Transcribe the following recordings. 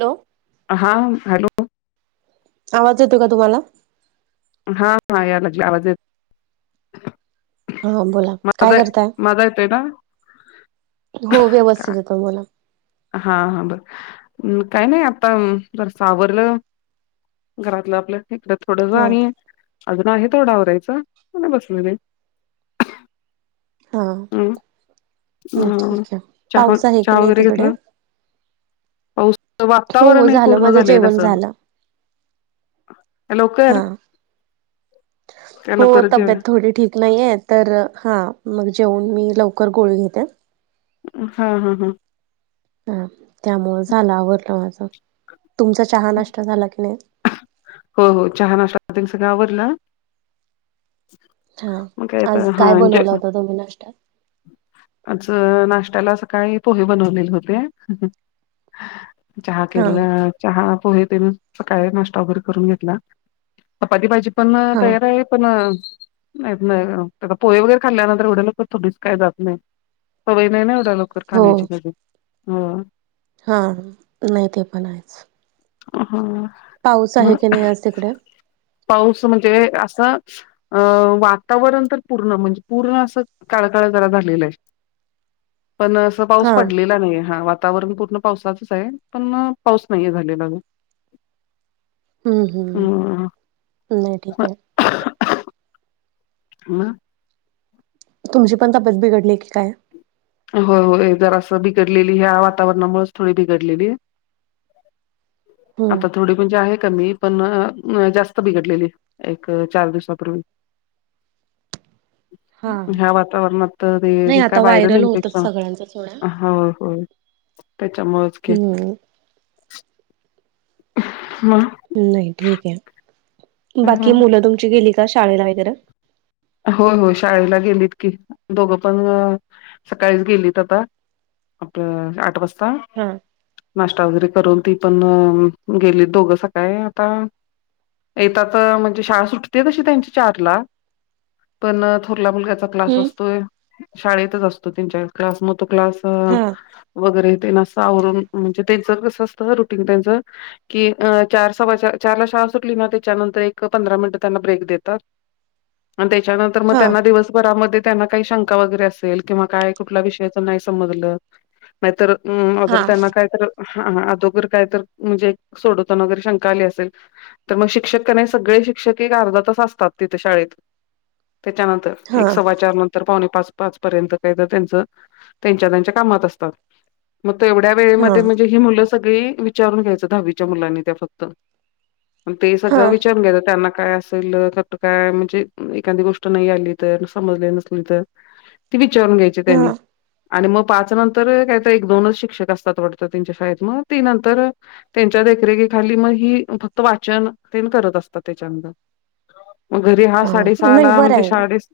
Hello! हा hello. आवाज येतोय का तुम्हाला? हा यायला लागलाय, आवाज येतो. हा बोला काय करताय. माझा येतोय ना हो का व्यवस्थित येतो बोला. हा हा बर अह काय नाही आता घर सावरलं घरातलं आपलं ठिकठाक. थोडस हा आणि अजून आहे थोड आवरायचं आणि बसलोय मी. हा हम्म नाही अह ठीक आहे चहा पाऊस आहे की चहा नाही वगैरे तिकडे घेतला? पाऊसच हो हो वातावरण आहे झालं पूर्ण माझं झालेय जेवण तसं. झालं हा लवकर त्या हो लवकर जे तब्येत थोडी ठीक नाहीये तर हां मग जेऊन मी लवकर गोळी घेते. अम हा हा हा. हा त्यामुळे झाल आवरलं माझ तुमचा चहा नाश्ता झाला का? हो. हो हो चहा नाश्ता सगळं आवरल हां मग काय आता आज हा काय जे बनवला होता तुम्ही नाश्त्यात? आज नाशत्याला सकाळी पोहे बनवलेले होते. चहा हा केलेला चहा पोहे तेनी सकाळी नाश्ता वगैरे करून घेतला. चपाती भाजी पण हा तयार आहे. पण माहित नाय आता पोहे वगैरे खाल्ल्यानंतर एवढ्या लवकर थोडीच काय जात नाही. सवय नाही नाही एवढ्या लवकर खाण्याची दररोज हो. हां नाही ते पण आहेच. हम्म. पाऊस आहे की नाही आज तिकडे पाऊस म्हणजे असा. अअह वातावरण तर पूर्ण म्हणजे पूर्ण असं काळकाळ जरा झालेलं आहे. पण असं पाऊस हा पडलेला नाहीये, हां वातावरण पूर्ण पावसाचच आहे पण पाऊस नाहीये झालेला अजून. हम्म हम्म हम्म ठीक आहे. हम्म. तुमची पण तब्येत बिघडली की काय होय होय जरासं बिघडलेली ह्या वातावरणामुळेच थोडी बिघडलेली. हम्म. आता थोडी म्हणजे आहे कमी पण अह जास्त बिघडलेली एक चार दिवसापूर्वी हा ह्या वातावरणात नाही ते काय आता व्हायरल इनफे होतच सगळ्यांच सोडा. हो हो त्याच्यामुळेच. हम् ह [unintelligible] नाही ठीक आहे, बाकी मुलं तुमची गेली का शाळेला वगैरे. हो हो शाळेला गेलीत की दोघ पण अ सकाळीच गेलीत आता- आपलं आठ वाजता. हम नाश्ता वगैरे करून ती पण अ गेलीत दोघं सकाळी आता- येेतात अ म्हणजे शाळा सुटते तशी त्यांची चार ला पण थोरल्या मुलग्याचा क्लास असतोय शाळेतच असतो त्यांच्या- क्लास म तो क्लास हा वगैरे ते न असं आवरून- म्हणजे त्यांचं जसं असतं ना रुटीन त्यांचं- कि चार सवा चारला शाळा सुटली ना त्याच्यानंतर एक पंधरा मिनिट त्यांना ब्रेक देतात- आणि त्याच्यानंतर मग हा त्यांना दिवसभरामध्ये- त्यांना काही शंका वगैरे असेल किंवा काय कुठल्या विषयाच नाही समजलं- नाहीतर हम हा ऑदर त्यांना काय तर- हा हा अगोदर काय तर म्हणजे सोडवताना वगैरे शंका आली असेल- तर मग शिक्षक काय नाय सगळे शिक्षक एक अर्धा तास असतात तिथे शाळेत. त्याच्यानंतर एक हा सवा चार नंतर. तर पावणे पाच, पाच पर्यंत काही तर त्यांच त्यांच्या त्यांच्या कामात असतात. मग तेवढ्या हा वेळेमध्ये म्हणजे ही मुलं सगळी विचारून घ्यायचं दहावीच्या मुलांनी त्या फक्त- ते हा सगळं विचारून घेतात त्यांना काय असायल काय म्हणजे- एखादी गोष्ट नाही आली तर समजले नसली तर ती विचारून घ्यायची त्यांनी- आणि मग पाच नंतर काय एक दोनच शिक्षक असतात वाटत त्यांच्या शाळेत मग ती नंतर- त्यांच्या देखरेखीखाली मग ही फक्त वाचन तेन करत असतात त्याच्यानंतर. मग घरी हा साडेसहा नाही ला बरं म्हणजे आहे. साडे-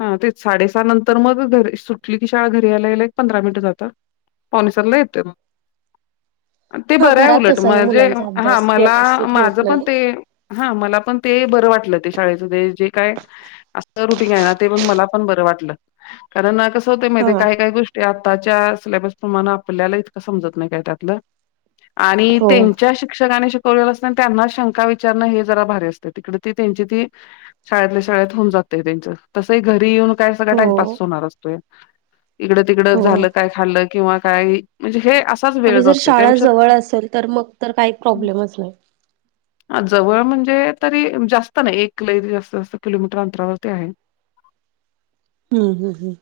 हा तेच साडेसहा नंतर मग घरी सुटली की शाळा घरी यायला एक पंधरा मिनिटं लागतात. पावणे सातला येतात मग. ते हा बरंय घरात उलट तसाही म्हणजे मुलांचा हा अभ्यास मला व्यवस्थित होत माझं पण नाही. ते- हा मला पण ते बरं वाटलं ते- शाळेच जे जे काय असत रुटीन आहे ना ते मग मला पण बर वाटलं. कारण अ कसं होतय हा माहिते काय काय गोष्टी- ते आताच्या सिलेबस प्रमाण आपल्याला इतकं समजत नाही काय त्यातलं. आणि हो त्यांच्या शिक्षकाने शि असत त्यांना शंका विचारणं हे जरा भारी असते तिकडे ती त्यांची ती- शाळेतल्या शाळेत होऊन जातय त्यांच तसंही घरी येऊन काय सगळं हो टाइमपास होणार असतोय. इकडं तिकडं हो. झालं काय खाल्ल किंवा काय म्हणजे हे अस- आणि् जर शाळा जवळ असेल तर मग तर काही प्रॉब्लेमच नाही. जवळ म्हणजे तरी जास्त नाही एक- क जास्त जास्त किलोमीटर अंतरावरती आहे. हम् हम हम्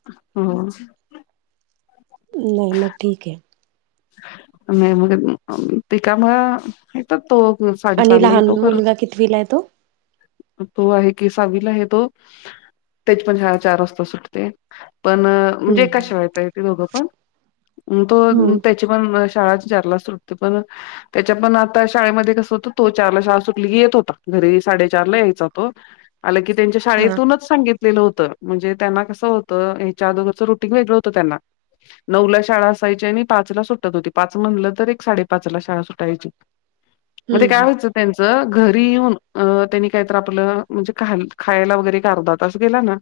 [unintelligible] मग मग ठीक आहे. म मग त का मग- तर तो साडे आणि सहाला लहान येतो. परत मुलगा कितवीला आहे तो? तो आहे की, सहावीला आहे तो तेची पण शाळा चार वाजता सुटते, पण म्हणजे एकाच हम्म. शाळेत आहेत ती दोघं, पण तो हम्म त्याची पण शाळा चारला सुटते, पण त्याच्या पण आता शाळेमध्ये कसं होतं, तो चारला शाळा सुटली की येत होता घरी, साडेचारला यायचा तो आलं की त्यांच्या हा शाळेतून सांगितलेलं होतं, म्हणजे त्यांना कसं होतं, हे चार दोघांचं रुटीन वेगळं होतं त्यांना नऊला शाळा असायच्या आणि पाचला सुटत होती, पाच म्हणलं तर एक साडेपाचला शाळा सुटायची, मग ते काय हम्म व्हायचं त्यांचं घरी येऊन त्यांनी काहीतरी आपलं म्हणजे ख खायला वगैरे अर्धा तास गेला ना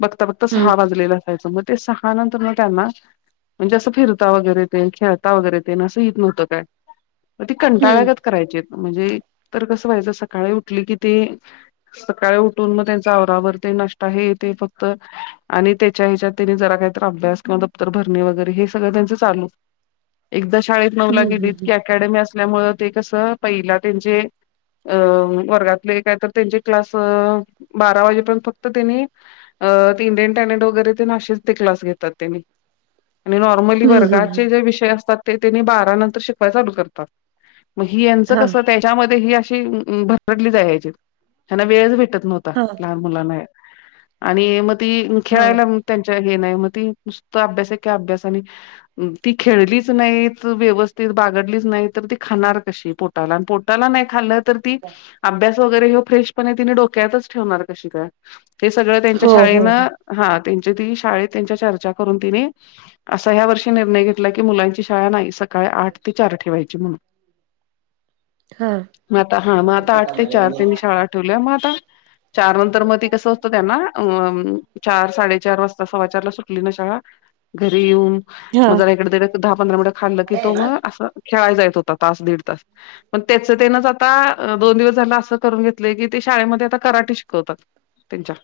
मग [inaudible] हम्म सहा वाजलेलं असायचं, मग ते सहा नंतर मग त्यांना म्हणजे असं फिरता वगैरे खेळता वगैरे ते असं येत नव्हतं काय, ती कंटाळल्या हम्म गत करायचे, म्हणजे तर कसं व्हायचं, सकाळी उठली की ती सकाळी उठून मग त्यांच्या आवरावर, ते नाष्टा हे ते फक्त आणि त्याच्या ह्याच्यात त्यांनी जरा काहीतरी अभ्यास किंवा दप्तर भरणे वगैरे हे सगळं त्यांचं चालू एकदा शाळेत नऊला हम्म गेलीत की हम्म. अकॅडमी असल्यामुळं ते कसं, पहिला त्यांचे वर्गातले काय तर त्यांचे क्लास बारा वाजेपर्यंत फक्त त्यांनी इंडियन टॅलेंट वगैरे ते नाचतेत, ते क्लास घेतात ते आणि नॉर्मली हम्म हम्म वर्गाचे जे विषय असतात, ते त्यांनी बारा नंतर शिकवायला चालू करतात. मग ही यांचं हा कसं त्यांची अशी भरकटली जायची, त्यांना वेळच भेटत नव्हता, हा लहान मुलांना आणि मग ती हा खेळायला त्यांचं हे नाही, मग ती नुसता अभ्यास, एके अभ्यास आणि ती खेळलीच नाहीत, व्यवस्थित बागडलीच नाही, तर ती खाणार कशी? पोटाला नाही खाल्लं तर ती अभ्यास वगैरे मग फ्रेशपणे तिने डोक्यातच ठेवणार कशी काय? ते सगळं त्यांच्या हो हो हो शाळेनं हा, त्यांची ती शाळेत त्यांच्याशी चर्चा करून तिने असं ह्या वर्षी निर्णय घेतला की मुलांना नाही, सकाळी आठ ते चार ठेवायची हा मग आता हा, मग आता आठ ते चार ते मी शाळा ठेवल्या, मग आता चार नंतर मग ते कसं असतं, त्यांना अं चार, साडेचार वाजता, सव्वा चारला सुट् ना, शाळा सुटून घरी येऊन हा मग जरा इकडे दहा-पंधरा मिनिटं खाल्लं की तो मग असं खेळायला जात होता, तास-दीड तास मग त्याचं त्यानंच आता दोन दिवस झालं असं करून घेतलंय की ते शाळेमध्ये आता कराटे शिकवतात त्यांच्या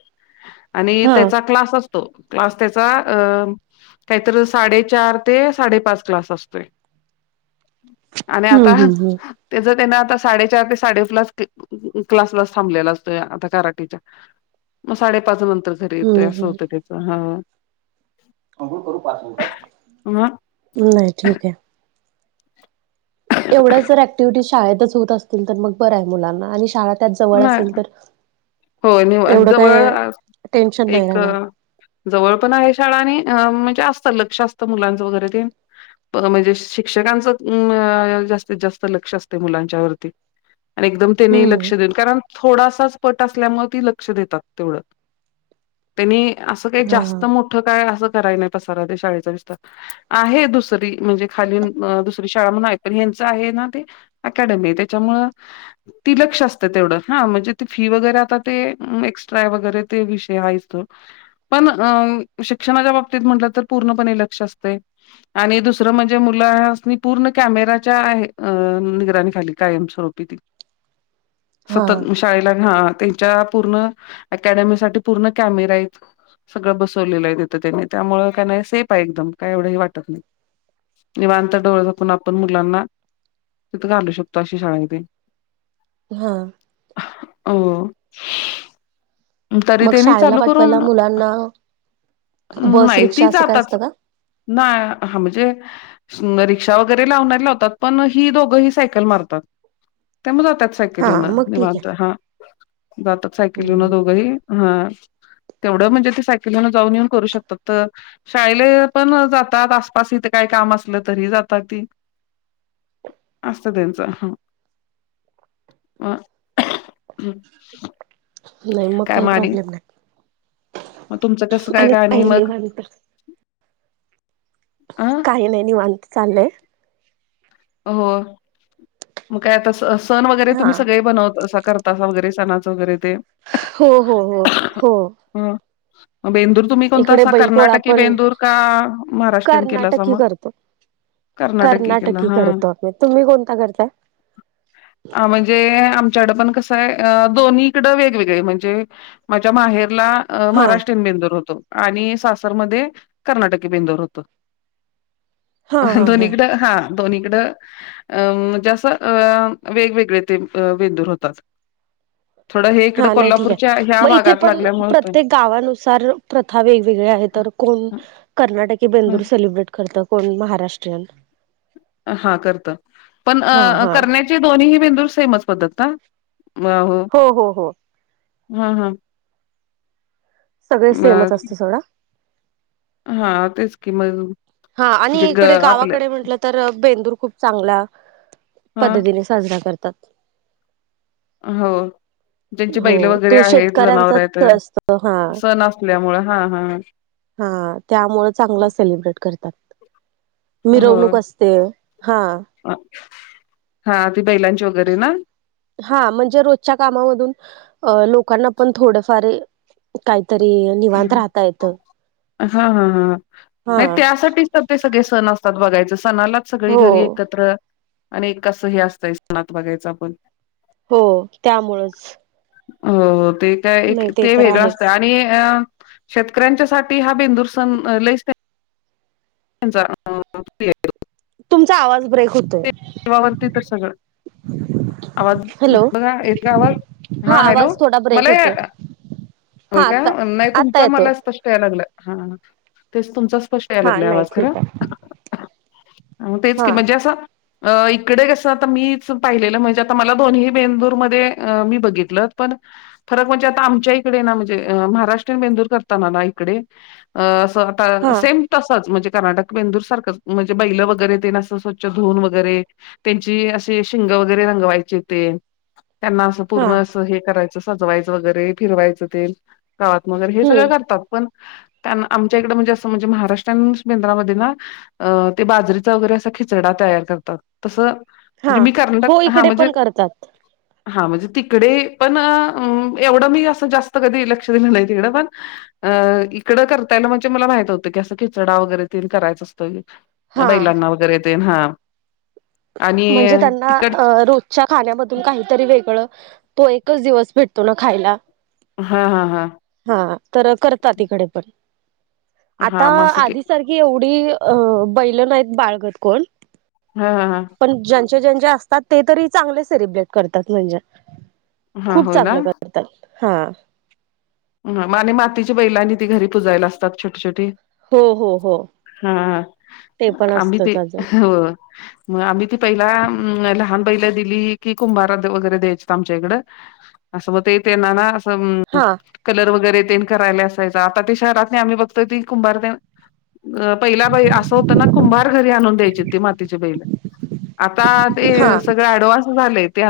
आणि हा त्याचा क्लास असतो, क्लास त्याचा काहीतरी चार ते साडेपाच क्लास असतोय आणि हम्म आता हम्म हम्म त्याचं त्यानं आता साडेचार ते साडेपाचला क्लासला थांबलेला असतो आता कराटेच्या मग साडेपाच नंतर घरी येतोय हम्म असं हम्म होतं त्याचं, हा. अंंघोळ करू पाच मिनटात? अहं नाही, ठीक आहे. एवढ्याच जर ॲक्टिव्हिटी शाळेतच होत असतील तर मग बरं आहे मुलांना आणि शाळा त्यात जवळ नाही असेल तर होय मी एवढं जवळ काय अ टेन्शन नाही एक. राहणार जवळ पण आहे शाळा आणि अ म्हणजे असतात लक्ष असतं मुलांचं वगैरे ते. म्हणजे शिक्षकांचं म जास्तीत जास्त लक्ष असते मुलांच्या वती. एकदम. हम्म लक्ष देन कारण थोडासाच पट असल्यामुळे लक्ष देतात तेवढ. त्यांनी असं काही जास्त हा मोठं काय असं कराय नाही पसारा शाळेचा विस्तार. आहे दुसरी म्हणजे खाली दुसरी शाळा म्हणून आहे पण यांच आहे ना ते. अकॅडमी त्याच्यामुळ ती लक्ष असतं तेवढं हा, म्हणजे त्यांनी. ही वगैरे आता ते एक्स्ट्राय वगैरे ते विषय हायच तो. पण अ शिक्षणाच्या बाबतीत म्हटलं तर पूर्णपणे लक्ष असतेय. आणि दुसरं म्हणजे मुलानी पूर्ण कॅमेराच्या आहे अ निगराणी खाली कायमस्वरूपी ती. हा सतत मुश. ल हा, त्यांच्या पूर्ण ॲकडमी साठी पूर्ण कॅमेरा आहेत. सगळं बसवलेलं आहे तिथं त्यांनी त्यामुळ काय नाही सेफ आहे एकदम काय वाटत नाही. निवांतर डोळ झाकून आपण मुलांना. तिथ अक्षिप्त अशी शाळां आहे ती हा, अ उ, तरी मग तेनी शाळेला चालू करून पाठवायला मुलांना बस नाही रिक्षा तीच असं काय आताच. असतं का? नाही ह म्हणजे. अ रिक्षा वगैरे लावणार लावतात पण ही दोघंही सायकल मारतात. त्यामुळे जातात हा सायकलन मग ठीक आहे निवांत हा, जातात सायकलन हम्म दोघ. बघ हे तेवढं म्हणजे ते सायकलन जाऊन येऊन करू शकतात तर. शाळेले पण जातात आसपास इथे काही काम असलं तरी जातात ती. असत त्यांचं ह, ह, नाही मग काय काही म आणि प्रॉब्लेम नाही. मग तुमचं कसं काय आणि गाणी काही मग निवांत अ, काही नाही निवांत चाललंय. हो, मग काय आता स सण वगैरे हा तुम्ही सगळे बनवत अस करता. तसा वगैरे सणाचं वगैरे ते. हो हो हो हो, हम, बेंदूर. तुम्ही कोणता इकडे सा बैलपोळा कर्नाटकी पण बेंदूर का महाराष्ट्रन केला अस कर्नाटकी मग. कर्नाटकी केला. की हां. करतो तुम्ही कोणता करताय. [inaudible] हा, म्हणजे आमच्याकडं पण कसं आहे अ दोन्हीकडं वेगवेगळे म्हणजे. माझ्या माहेरला अ हा महाराष्ट्रीयन बेंदूर होतो. आणि सासरमध्ये कर्नाटकी बेंदर होत. हा हा दोन्हीकडं हा, दोनकडं. ''अं'' जस अं वेगवेगळे ते बेंदूर होतात. थोडं हे इकडें हा नाही ठीक कोल्हापूरच्या आहे ह्या मग इथे भागात पण लागल्यामुळे होतं. प्रत्येक गावानुसार प्रथा वेगवेगळे आहे तर कोण कर्नाटकी हां, बेंदूर सेलिब्रेट. करत कोण महाराष्ट्रीयन. हा करत पण हा अं‌ अं हा करण्या ची दोन्हीही बेंदुर सेमच पद्धत का ना हो हो हो हो हम्म हम्म सगळे सेमच असते सोडा. हा तेच कि मगं हा आणि इकडे गावाकडे म्हटलं तर, बेंदूर खूप चांगल्या हा पद्धतीने साजरा करतात. हो ज्यांची हो बैले वगैरे तो आहेत, जनावर आहेत ते शेतकऱ्यांचाच असतो हा सण असल्यामुळे, हा हा. हा त्यामुळं चांगलं सेलिब्रेट करतात. हो मिरवणूक असते, हा. हा, ती बैलांची वगैरे ना? हा म्हणजे रोजच्या कामामधून अ लोकांना पण थोडंफार हं काही तरी हा हा ह, हा नाही त्यासाठी चं ते सगळे सण असतात बघायच, सणालाच सगळी हो घरी एकत्र आणि एक कसं हे असतंय सणात बघायचं आपण. हो त्यामुळंच हो हो, ते काय नाही ते तर वेगळं असत आहेच. आणि कि अं शेतकऱ्यांच्यासाठी हा बेंदूर सण [inaudible] तुमचा आवाज ब्रेक होत ते [inaudible] तर सगळं आवाज, हॅलो बघा येतोय का आवाज? हा हॅलो आवाज थोडा ब्रेक मला होतोय. याला होय हा आता काय? नाही आता तुमचा येतोय मला स्पष्ट यायला लागलं हा तेच तुमचा स् स्पष्ट यायला हा लागलेय नाही आवाज खर, ठीक आहे तेच कि हा मजे असं अ इकडे कसं आता मीच पाहिलेलं म्हणजे, आता मला दोन्ही बेंदूरमध्ये मी बघितलं पण फरक म्हणजे आता आमच्या इकडे ना म्हणजे महाराष्ट्रीन बेंदूर करताना ना इकडे अ असं हा सेम तसंच म्हणजे कर्नाटक बेंदूर सारखंच, म्हणजे बैलं वगैरे तेन असं स्वच्छ धुऊन वगैरे, त्यांची असे शिंग वगैरे रंगवायची ते त्यांना अस हा पूर्ण हे करायचं, सजवायचं वगैरे, फिरवायचं ते गावातन हे सगळं हम्म करतात पण आमच्या इकडे म्हणजे असं म्हणजे महाराष्ट्रान बेंदरामध्ये ना अ ते बाजरीचा वगैरे असा खिचडा तयार करतात तसं हा म्हणजे मी हो कर्नाटक, हा इकडे म्हणजे पण करतात. हा म्हणजे तिकडे पण, एवढं मी असं जास्त कधी लक्ष दिलं नाही तिकडं पण अ इकडं करत्यालं म्हणजे मला माहित होतं की, असं खिचडा वगैरे ते करायचा असतो हा. बैलांना वगैरे तेन हा. आणि म्हणजे त्यांना तिकड रो जच्या खाण्यामधून काहीतरी वेगळं, तो एकच दिवस भेटतो ना खायला. हा हा हा हा तर करतात तिकडे पण, आता हा मग असं आधी सारख की एवढी अ बैल नाहीत बाळगत कोण हा हा हा पण ज्यांचे ज्यांचे असतात, ते तरी चांगले सेलिब्रेट करतात म्हणजे हा खूप होय ना चांगलं करतात हा. ह माने मातीच्या बैलांनी ती घरी पुजायला असतात छोटी छोटी. हो हो हो हा ते पण आम्ही ते असतच अजून हो मग आम्ही ती पहिला लहान पहिल्या दिली की कुंभार वगैरे द्यायच आमच्या इकडं. असं म ते येते ना ना असंम हा कलर वगैरे तेन करायला असायचं आता ते शहरात नाही आम्ही बघतो ती कुंभार अ पहिला बाई असं होत ना कुंभार घरी आणून द्यायची ती मातीच्या बैला. आता ते हा सगळे अडवान्स झाले ते आता.